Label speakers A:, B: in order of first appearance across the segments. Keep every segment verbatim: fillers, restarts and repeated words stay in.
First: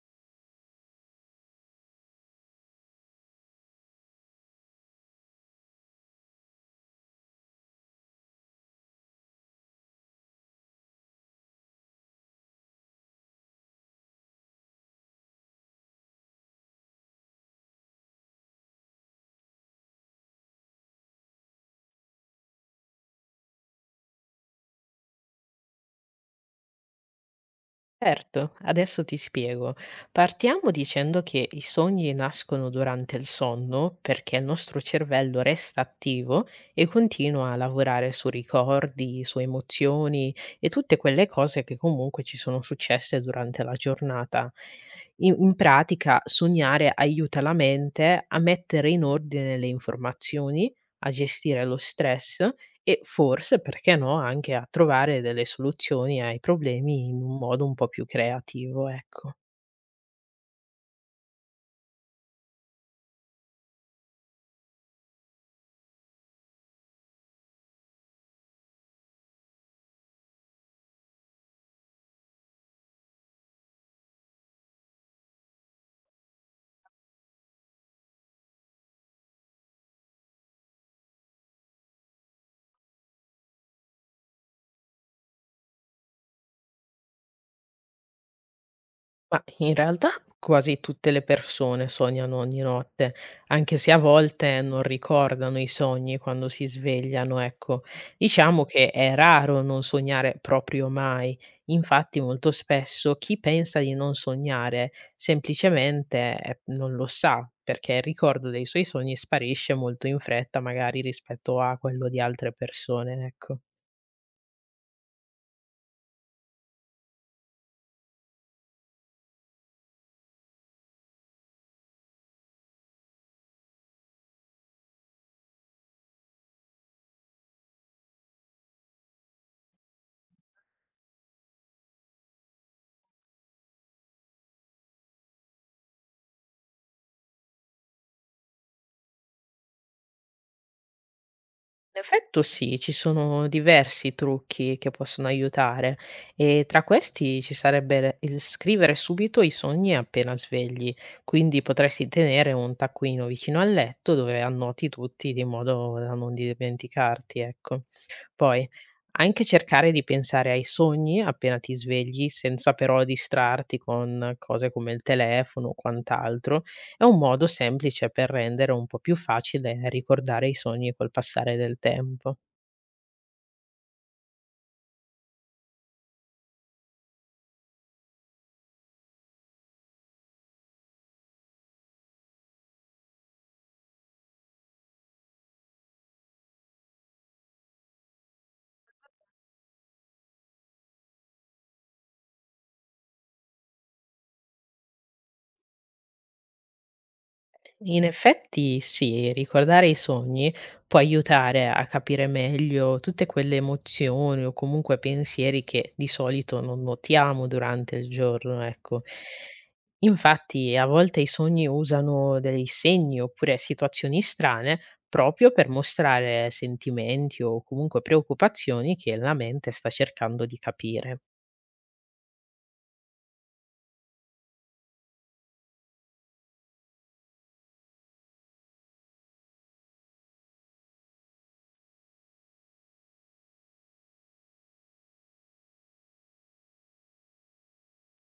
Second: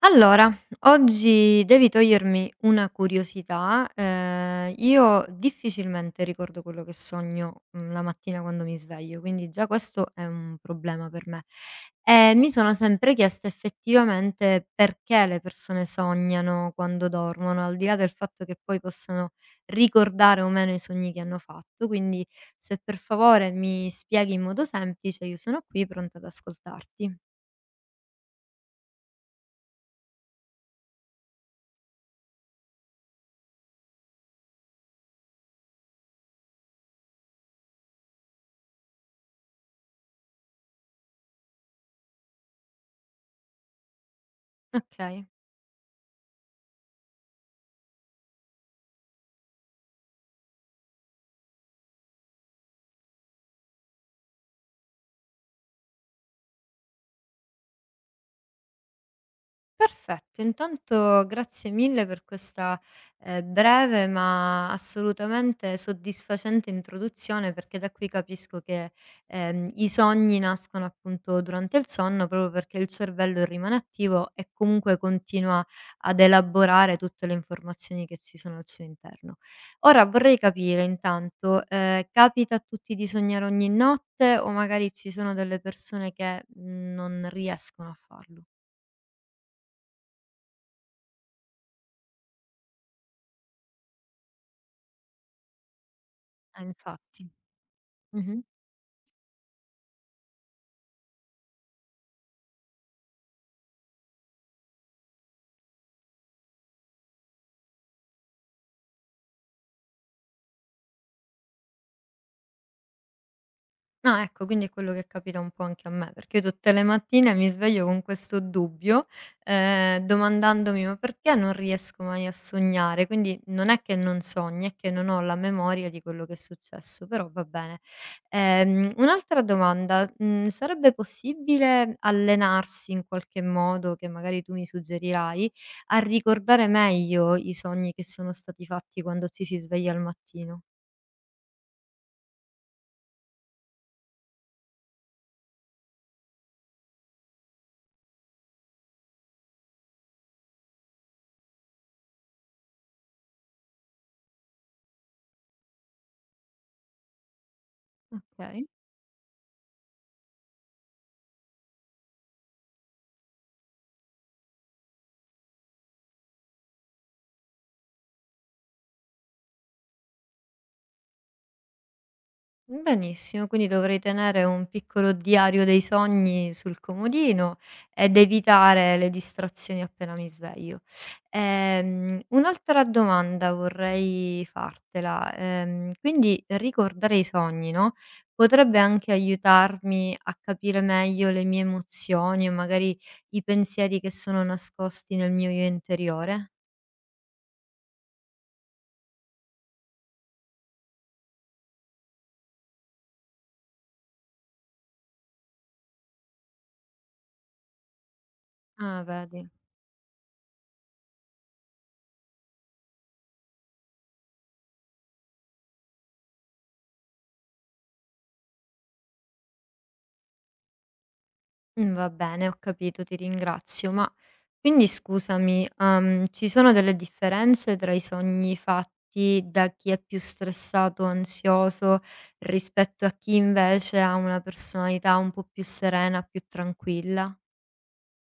A: Allora, oggi devi togliermi una curiosità. Ehm, io difficilmente ricordo quello che sogno, mhmm, la mattina quando mi sveglio, quindi già questo è un problema per me. E mi sono sempre chiesta effettivamente perché le persone sognano quando dormono, al di là del fatto che poi possano ricordare o meno i sogni che hanno fatto. Quindi se per favore mi spieghi in modo semplice, io sono qui pronta ad ascoltarti.
B: Certo, adesso ti spiego. Partiamo dicendo che i sogni nascono durante il sonno perché il nostro cervello resta attivo e continua a lavorare su ricordi, su emozioni e tutte quelle cose che comunque ci sono successe durante la giornata.
A: Okay.
B: In, in pratica, sognare aiuta la mente a mettere in ordine le informazioni, a gestire lo stress e forse, perché no, anche a trovare delle soluzioni ai problemi in un modo un po' più creativo, ecco.
A: Perfetto, intanto grazie mille per questa eh, breve ma assolutamente soddisfacente introduzione perché da qui capisco che ehm, i sogni nascono appunto durante il sonno proprio perché il cervello rimane attivo e comunque continua ad elaborare tutte le informazioni che ci sono al suo interno. Ora vorrei capire intanto, eh, capita a tutti di sognare ogni notte o magari ci sono delle persone che mm, non riescono a farlo?
B: Ma in realtà quasi tutte le persone sognano ogni notte, anche se a volte non ricordano i sogni quando
A: Eh,
B: si
A: infatti.
B: svegliano, ecco.
A: Mh-mh.
B: Diciamo che è raro non sognare proprio mai. Infatti, molto spesso chi pensa di non sognare semplicemente eh, non lo sa, perché il ricordo dei suoi sogni sparisce molto in fretta, magari rispetto a quello di altre persone, ecco.
A: No, ecco, quindi è quello che capita un po' anche a me, perché io tutte le mattine mi sveglio con questo dubbio, ehm, domandandomi: "Ma perché non riesco mai a sognare?" Quindi non è che non sogni, è che non ho la memoria di quello che è successo, però va bene. Ehm, un'altra domanda: mhmm, sarebbe possibile allenarsi in qualche modo, che magari tu mi suggerirai, a ricordare meglio i sogni che sono stati fatti quando ci si sveglia al mattino?
B: In effetto sì, ci sono diversi trucchi che possono aiutare e tra questi ci sarebbe il scrivere subito i sogni appena svegli, quindi potresti tenere un taccuino vicino al letto dove annoti tutti di modo da non dimenticarti, ecco.
A: Okay.
B: Poi, anche cercare di pensare ai sogni appena ti svegli, senza però distrarti con cose come il telefono o quant'altro, è un modo semplice per rendere un po' più facile ricordare i sogni col passare del tempo.
A: Benissimo, quindi dovrei tenere un piccolo diario dei sogni sul comodino ed evitare le distrazioni appena mi sveglio. Ehm, un'altra domanda vorrei fartela. Ehm, quindi ricordare i sogni, no? Potrebbe anche aiutarmi a capire meglio le mie emozioni o magari i pensieri che sono nascosti nel mio io interiore?
B: In effetti sì, ricordare i sogni può aiutare a capire meglio tutte quelle emozioni o comunque pensieri che di solito non notiamo durante il giorno, ecco.
A: Ah, vedi.
B: Infatti, a volte i sogni usano dei segni oppure situazioni strane proprio per mostrare sentimenti o comunque preoccupazioni che la mente sta cercando di capire.
A: Mm, Va bene, ho capito, ti ringrazio. Ma Quindi scusami, uhm, ci sono delle differenze tra i sogni fatti da chi è più stressato, ansioso, rispetto a chi invece ha una personalità un po' più serena, più tranquilla?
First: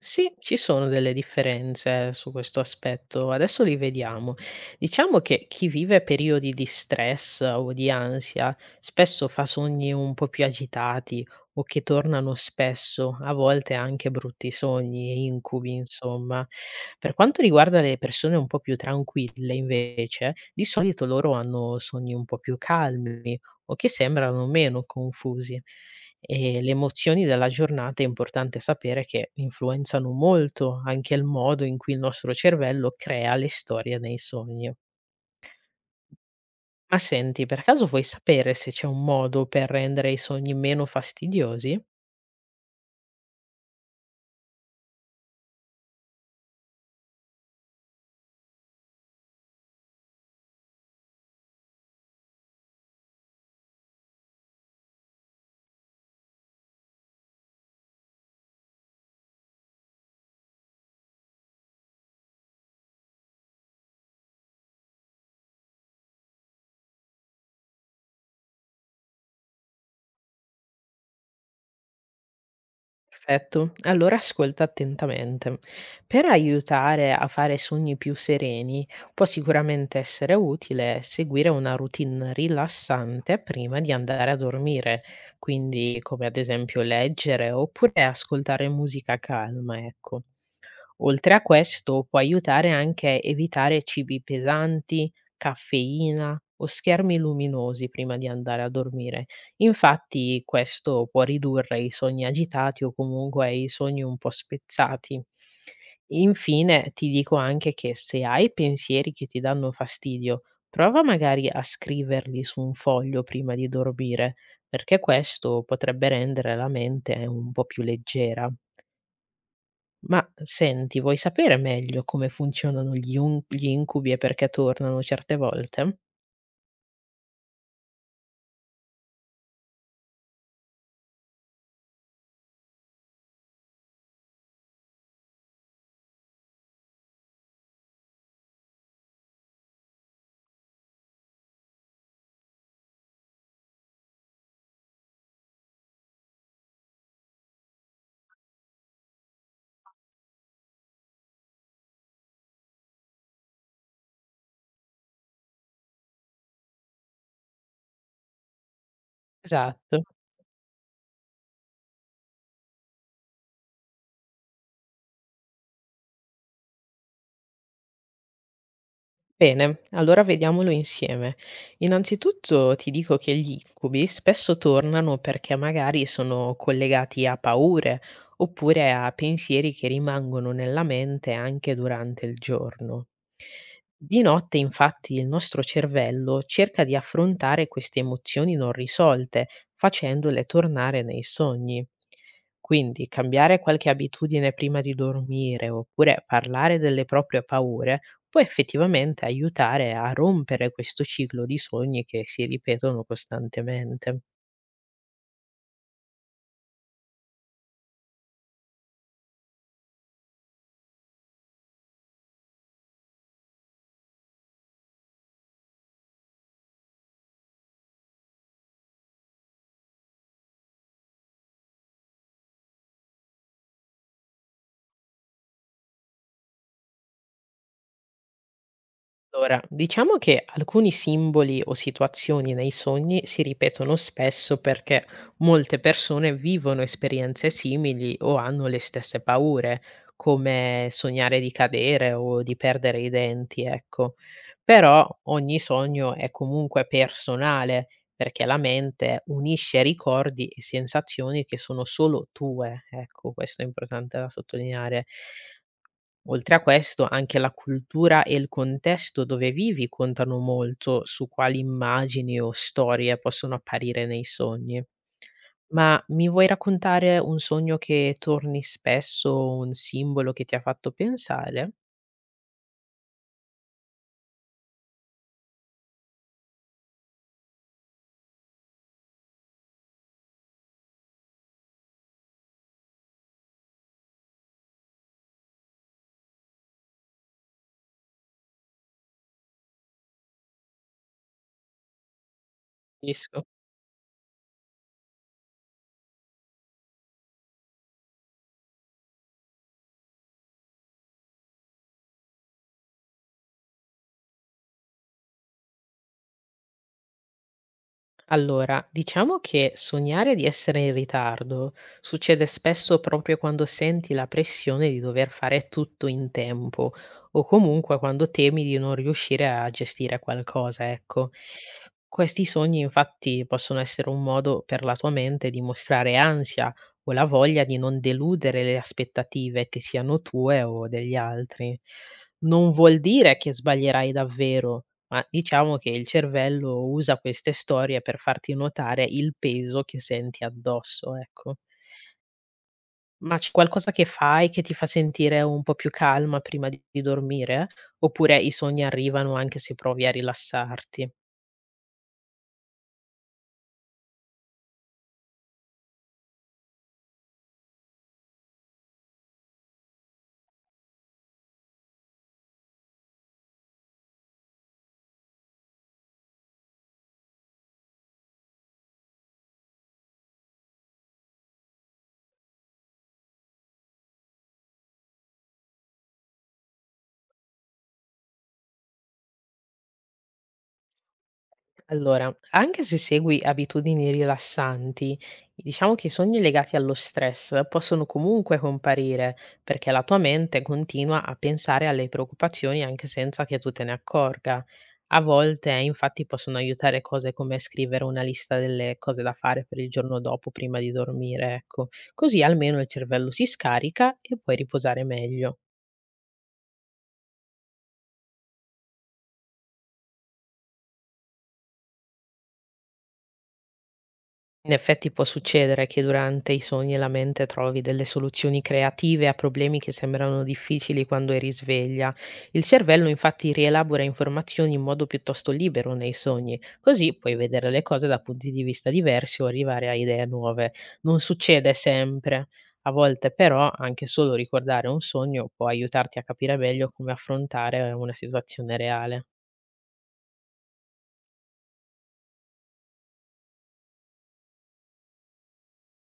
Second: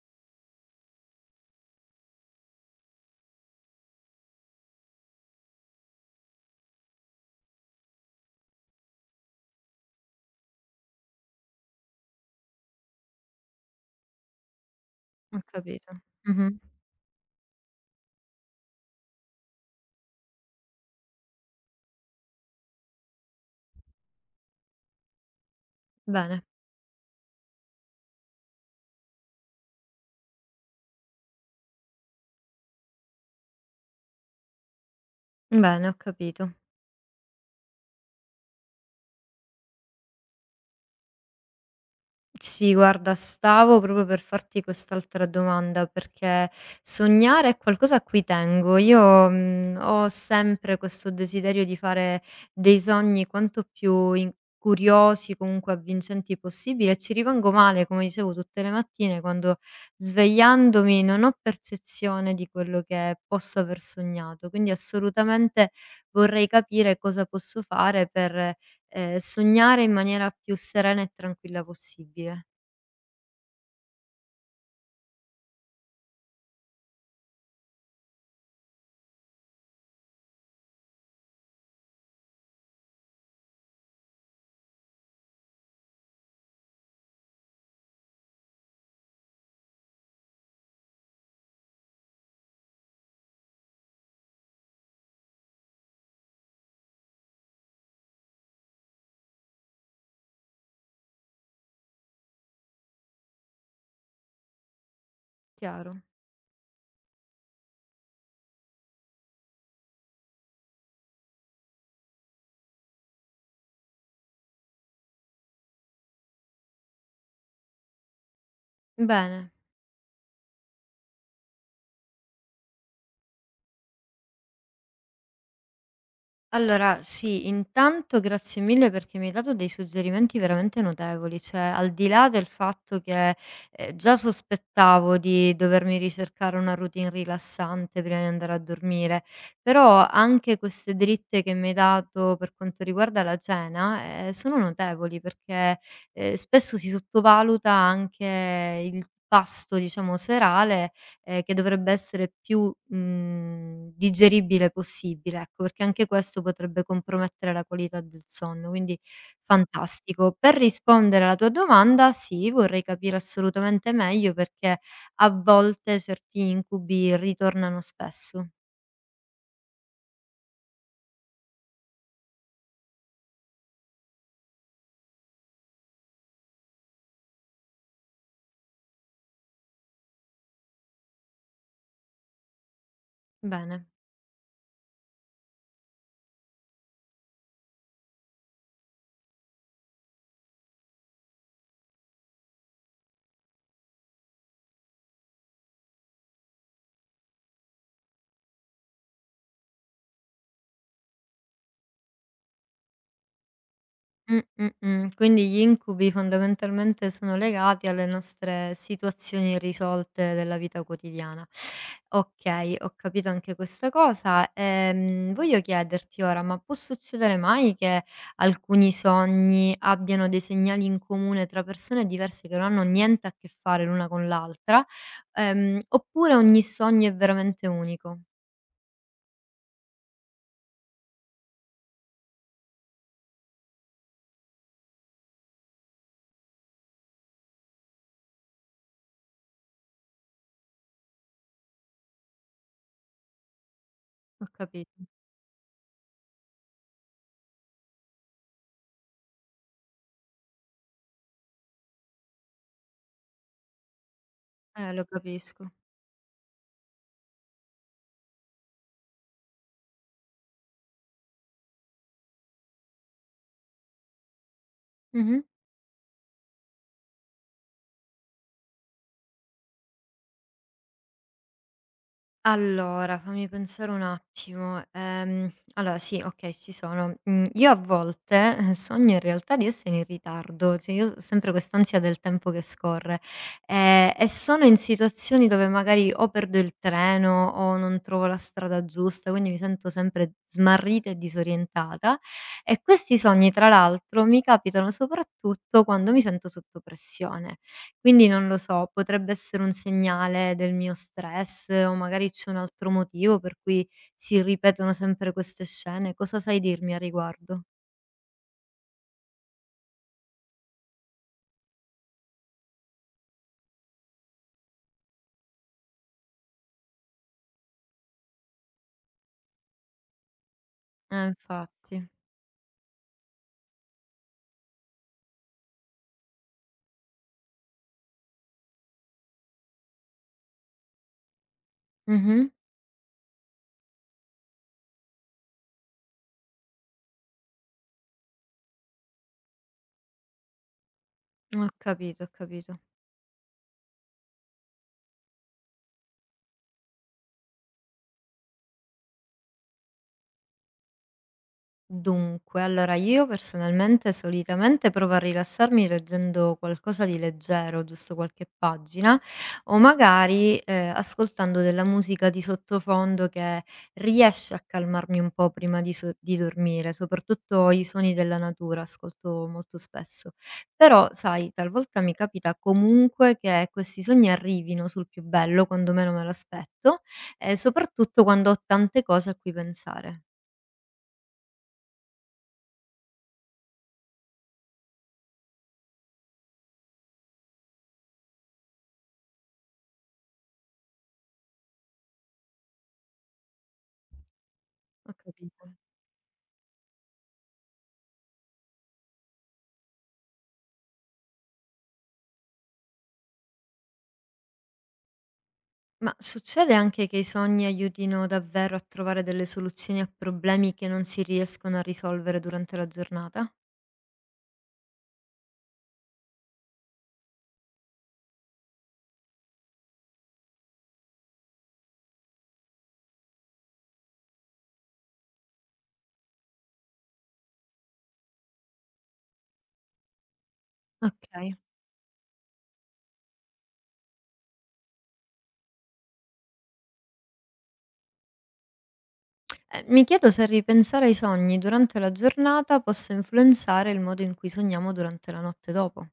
B: Sì, ci sono delle differenze su questo aspetto, adesso li vediamo. Diciamo che chi vive periodi di stress o di ansia spesso fa sogni un po' più agitati o che tornano spesso, a volte anche brutti sogni e
A: Ho
B: incubi,
A: capito.
B: insomma.
A: Mh-mh.
B: Per quanto riguarda le persone un po' più tranquille, invece, di solito loro hanno sogni un po' più calmi o che sembrano meno confusi.
A: Bene,
B: E le emozioni della giornata è importante sapere che influenzano molto anche il modo in cui il nostro cervello crea le storie nei sogni.
A: bene, ho capito.
B: Ma senti, per caso vuoi sapere se c'è un modo per rendere i sogni meno fastidiosi?
A: Sì, guarda, stavo proprio per farti quest'altra domanda, perché sognare è qualcosa a cui tengo. Io, mhmm, ho sempre questo desiderio di fare dei sogni quanto più in curiosi, comunque avvincenti possibile e ci rimango male, come dicevo, tutte le mattine quando svegliandomi non ho percezione di quello che posso aver sognato. Quindi assolutamente vorrei capire cosa posso fare per ehm, sognare in maniera più serena e tranquilla possibile.
B: Perfetto, allora ascolta attentamente. Per aiutare a fare sogni più sereni, può sicuramente essere utile seguire una routine rilassante prima di andare a dormire, quindi come ad esempio leggere oppure ascoltare musica calma, ecco. Oltre a questo, può aiutare anche a evitare cibi pesanti, caffeina o schermi luminosi prima di andare a dormire. Infatti, questo può ridurre i sogni agitati o comunque i sogni un po' spezzati.
A: Chiaro.
B: Infine, ti dico anche che se hai pensieri che ti danno fastidio, prova magari a scriverli su un foglio prima di dormire, perché questo potrebbe rendere la mente un po' più leggera.
A: Bene,
B: Ma senti, vuoi sapere meglio come funzionano gli un gli incubi e perché tornano certe volte?
A: allora sì, intanto grazie mille perché mi hai dato dei suggerimenti veramente notevoli, cioè al di là del fatto che, ehm, già sospettavo di dovermi ricercare una routine rilassante prima di andare a dormire, però anche queste dritte che mi hai dato per quanto riguarda la cena, ehm, sono notevoli perché, ehm, spesso si sottovaluta anche il pasto, diciamo, serale ehm, che dovrebbe essere più, mhmm, digeribile possibile, ecco, perché anche questo potrebbe compromettere la qualità del sonno, quindi
B: Esatto.
A: fantastico. Per rispondere alla tua domanda, sì, vorrei capire assolutamente meglio perché a volte certi incubi ritornano spesso.
B: Bene, allora vediamolo insieme. Innanzitutto ti dico che gli incubi spesso tornano perché magari sono collegati a paure oppure a pensieri che rimangono nella mente anche durante il giorno.
A: Bene.
B: Di notte, infatti, il nostro cervello cerca di affrontare queste emozioni non risolte, facendole tornare nei sogni. Quindi cambiare qualche abitudine prima di dormire oppure parlare delle proprie paure può effettivamente aiutare a rompere questo ciclo di sogni che si ripetono costantemente.
A: Mh, mh, mh. Quindi gli incubi fondamentalmente sono legati alle nostre situazioni irrisolte della vita quotidiana. Okay, ho capito anche questa cosa. Ehm, voglio chiederti ora, ma può succedere mai che alcuni sogni abbiano dei segnali in comune tra persone diverse che non hanno niente a che fare l'una con l'altra, ehm, oppure ogni sogno è veramente unico?
B: Allora, diciamo che alcuni simboli o situazioni nei sogni si ripetono spesso perché molte persone vivono esperienze simili o hanno le stesse paure, come sognare di cadere o di perdere i denti, ecco.
A: Ho capito.
B: Però ogni sogno è comunque personale perché la mente unisce ricordi e sensazioni che sono solo tue, ecco, questo è importante da
A: Eh,
B: sottolineare.
A: lo capisco.
B: Oltre a questo, anche la cultura e il contesto dove vivi contano molto su quali immagini o storie possono apparire nei sogni.
A: Mh-mh.
B: Ma mi vuoi raccontare un sogno che torni spesso, un simbolo che ti ha fatto pensare?
A: Allora, fammi pensare un attimo. Ehm, allora sì, okay, ci sono. Mhmm, io a volte eh, sogno in realtà di essere in ritardo, cioè io ho sempre quest'ansia del tempo che scorre, ehm, e sono in situazioni dove magari o perdo il treno o non trovo la strada giusta, quindi mi sento sempre smarrita e disorientata e questi
B: Capisco.
A: sogni tra l'altro mi capitano soprattutto quando mi sento sotto pressione. Quindi non lo so, potrebbe essere un segnale del mio stress o magari c'è un altro motivo per cui si ripetono sempre queste scene. Cosa sai dirmi a riguardo?
B: Allora, diciamo che sognare di essere in ritardo succede spesso proprio quando senti la pressione di dover fare tutto in tempo o comunque quando temi di non riuscire a gestire qualcosa,
A: Eh,
B: ecco.
A: infatti.
B: Questi sogni infatti possono essere un modo per la tua mente di mostrare ansia o la voglia di non deludere le aspettative che siano tue o degli altri.
A: Mh-mh.
B: Non vuol dire che sbaglierai davvero, ma diciamo che il cervello usa queste storie per farti notare il peso che senti addosso, ecco.
A: Ho capito, ho capito.
B: Ma c'è qualcosa che fai che ti fa sentire un po' più calma prima di di dormire? Oppure i sogni arrivano anche se provi a rilassarti?
A: Dunque, allora io personalmente solitamente provo a rilassarmi leggendo qualcosa di leggero, giusto qualche pagina, o magari eh, ascoltando della musica di sottofondo che riesce a calmarmi un po' prima di, so- di dormire, soprattutto i suoni della natura ascolto molto spesso. Però, sai, talvolta mi capita comunque che questi sogni arrivino sul più bello quando meno me l'aspetto, e soprattutto quando ho tante cose a cui pensare.
B: Allora, anche se segui abitudini rilassanti, diciamo che i sogni legati allo stress possono comunque comparire perché la tua mente continua a pensare alle preoccupazioni anche senza che tu te ne accorga.
A: Ho
B: A volte,
A: capito.
B: eh, infatti, possono aiutare cose come scrivere una lista delle cose da fare per il giorno dopo prima di dormire, ecco. Così almeno il cervello si scarica e puoi riposare meglio.
A: Ma succede anche che i sogni aiutino davvero a trovare delle soluzioni a problemi che non si riescono a risolvere durante la giornata?
B: In effetti può succedere che durante i sogni la mente trovi delle soluzioni creative a problemi che sembrano difficili quando è risveglia. Il cervello infatti rielabora informazioni in modo piuttosto libero nei sogni, così puoi vedere le cose da punti di vista diversi o arrivare a idee nuove. Non
A: Ok.
B: succede sempre. A volte però anche solo ricordare un sogno può aiutarti a capire meglio come affrontare una situazione reale.
A: Eh, mi chiedo se ripensare ai sogni durante la giornata possa influenzare il modo in cui sogniamo durante la notte dopo.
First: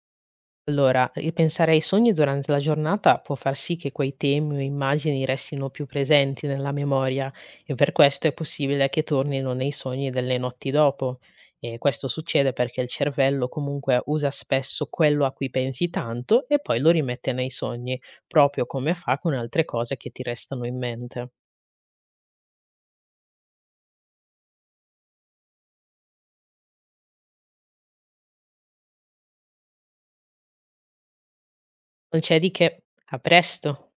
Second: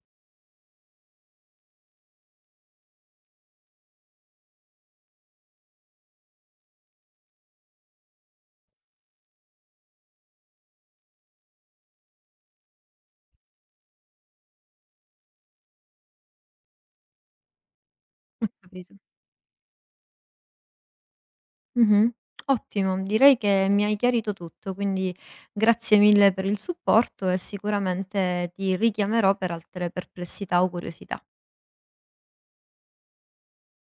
B: Allora, ripensare ai sogni durante la giornata può far sì che quei temi o immagini restino più presenti nella memoria e per questo è possibile che tornino nei sogni delle notti dopo. E questo succede perché il cervello comunque usa spesso quello a cui pensi tanto e poi lo rimette nei sogni,
A: Ho
B: proprio come
A: capito.
B: fa con altre cose che ti restano in mente.
A: Mhm. Ottimo, direi che mi hai chiarito tutto, quindi grazie mille per il supporto e sicuramente ti richiamerò per altre perplessità o curiosità.
B: Non c'è di che. A presto!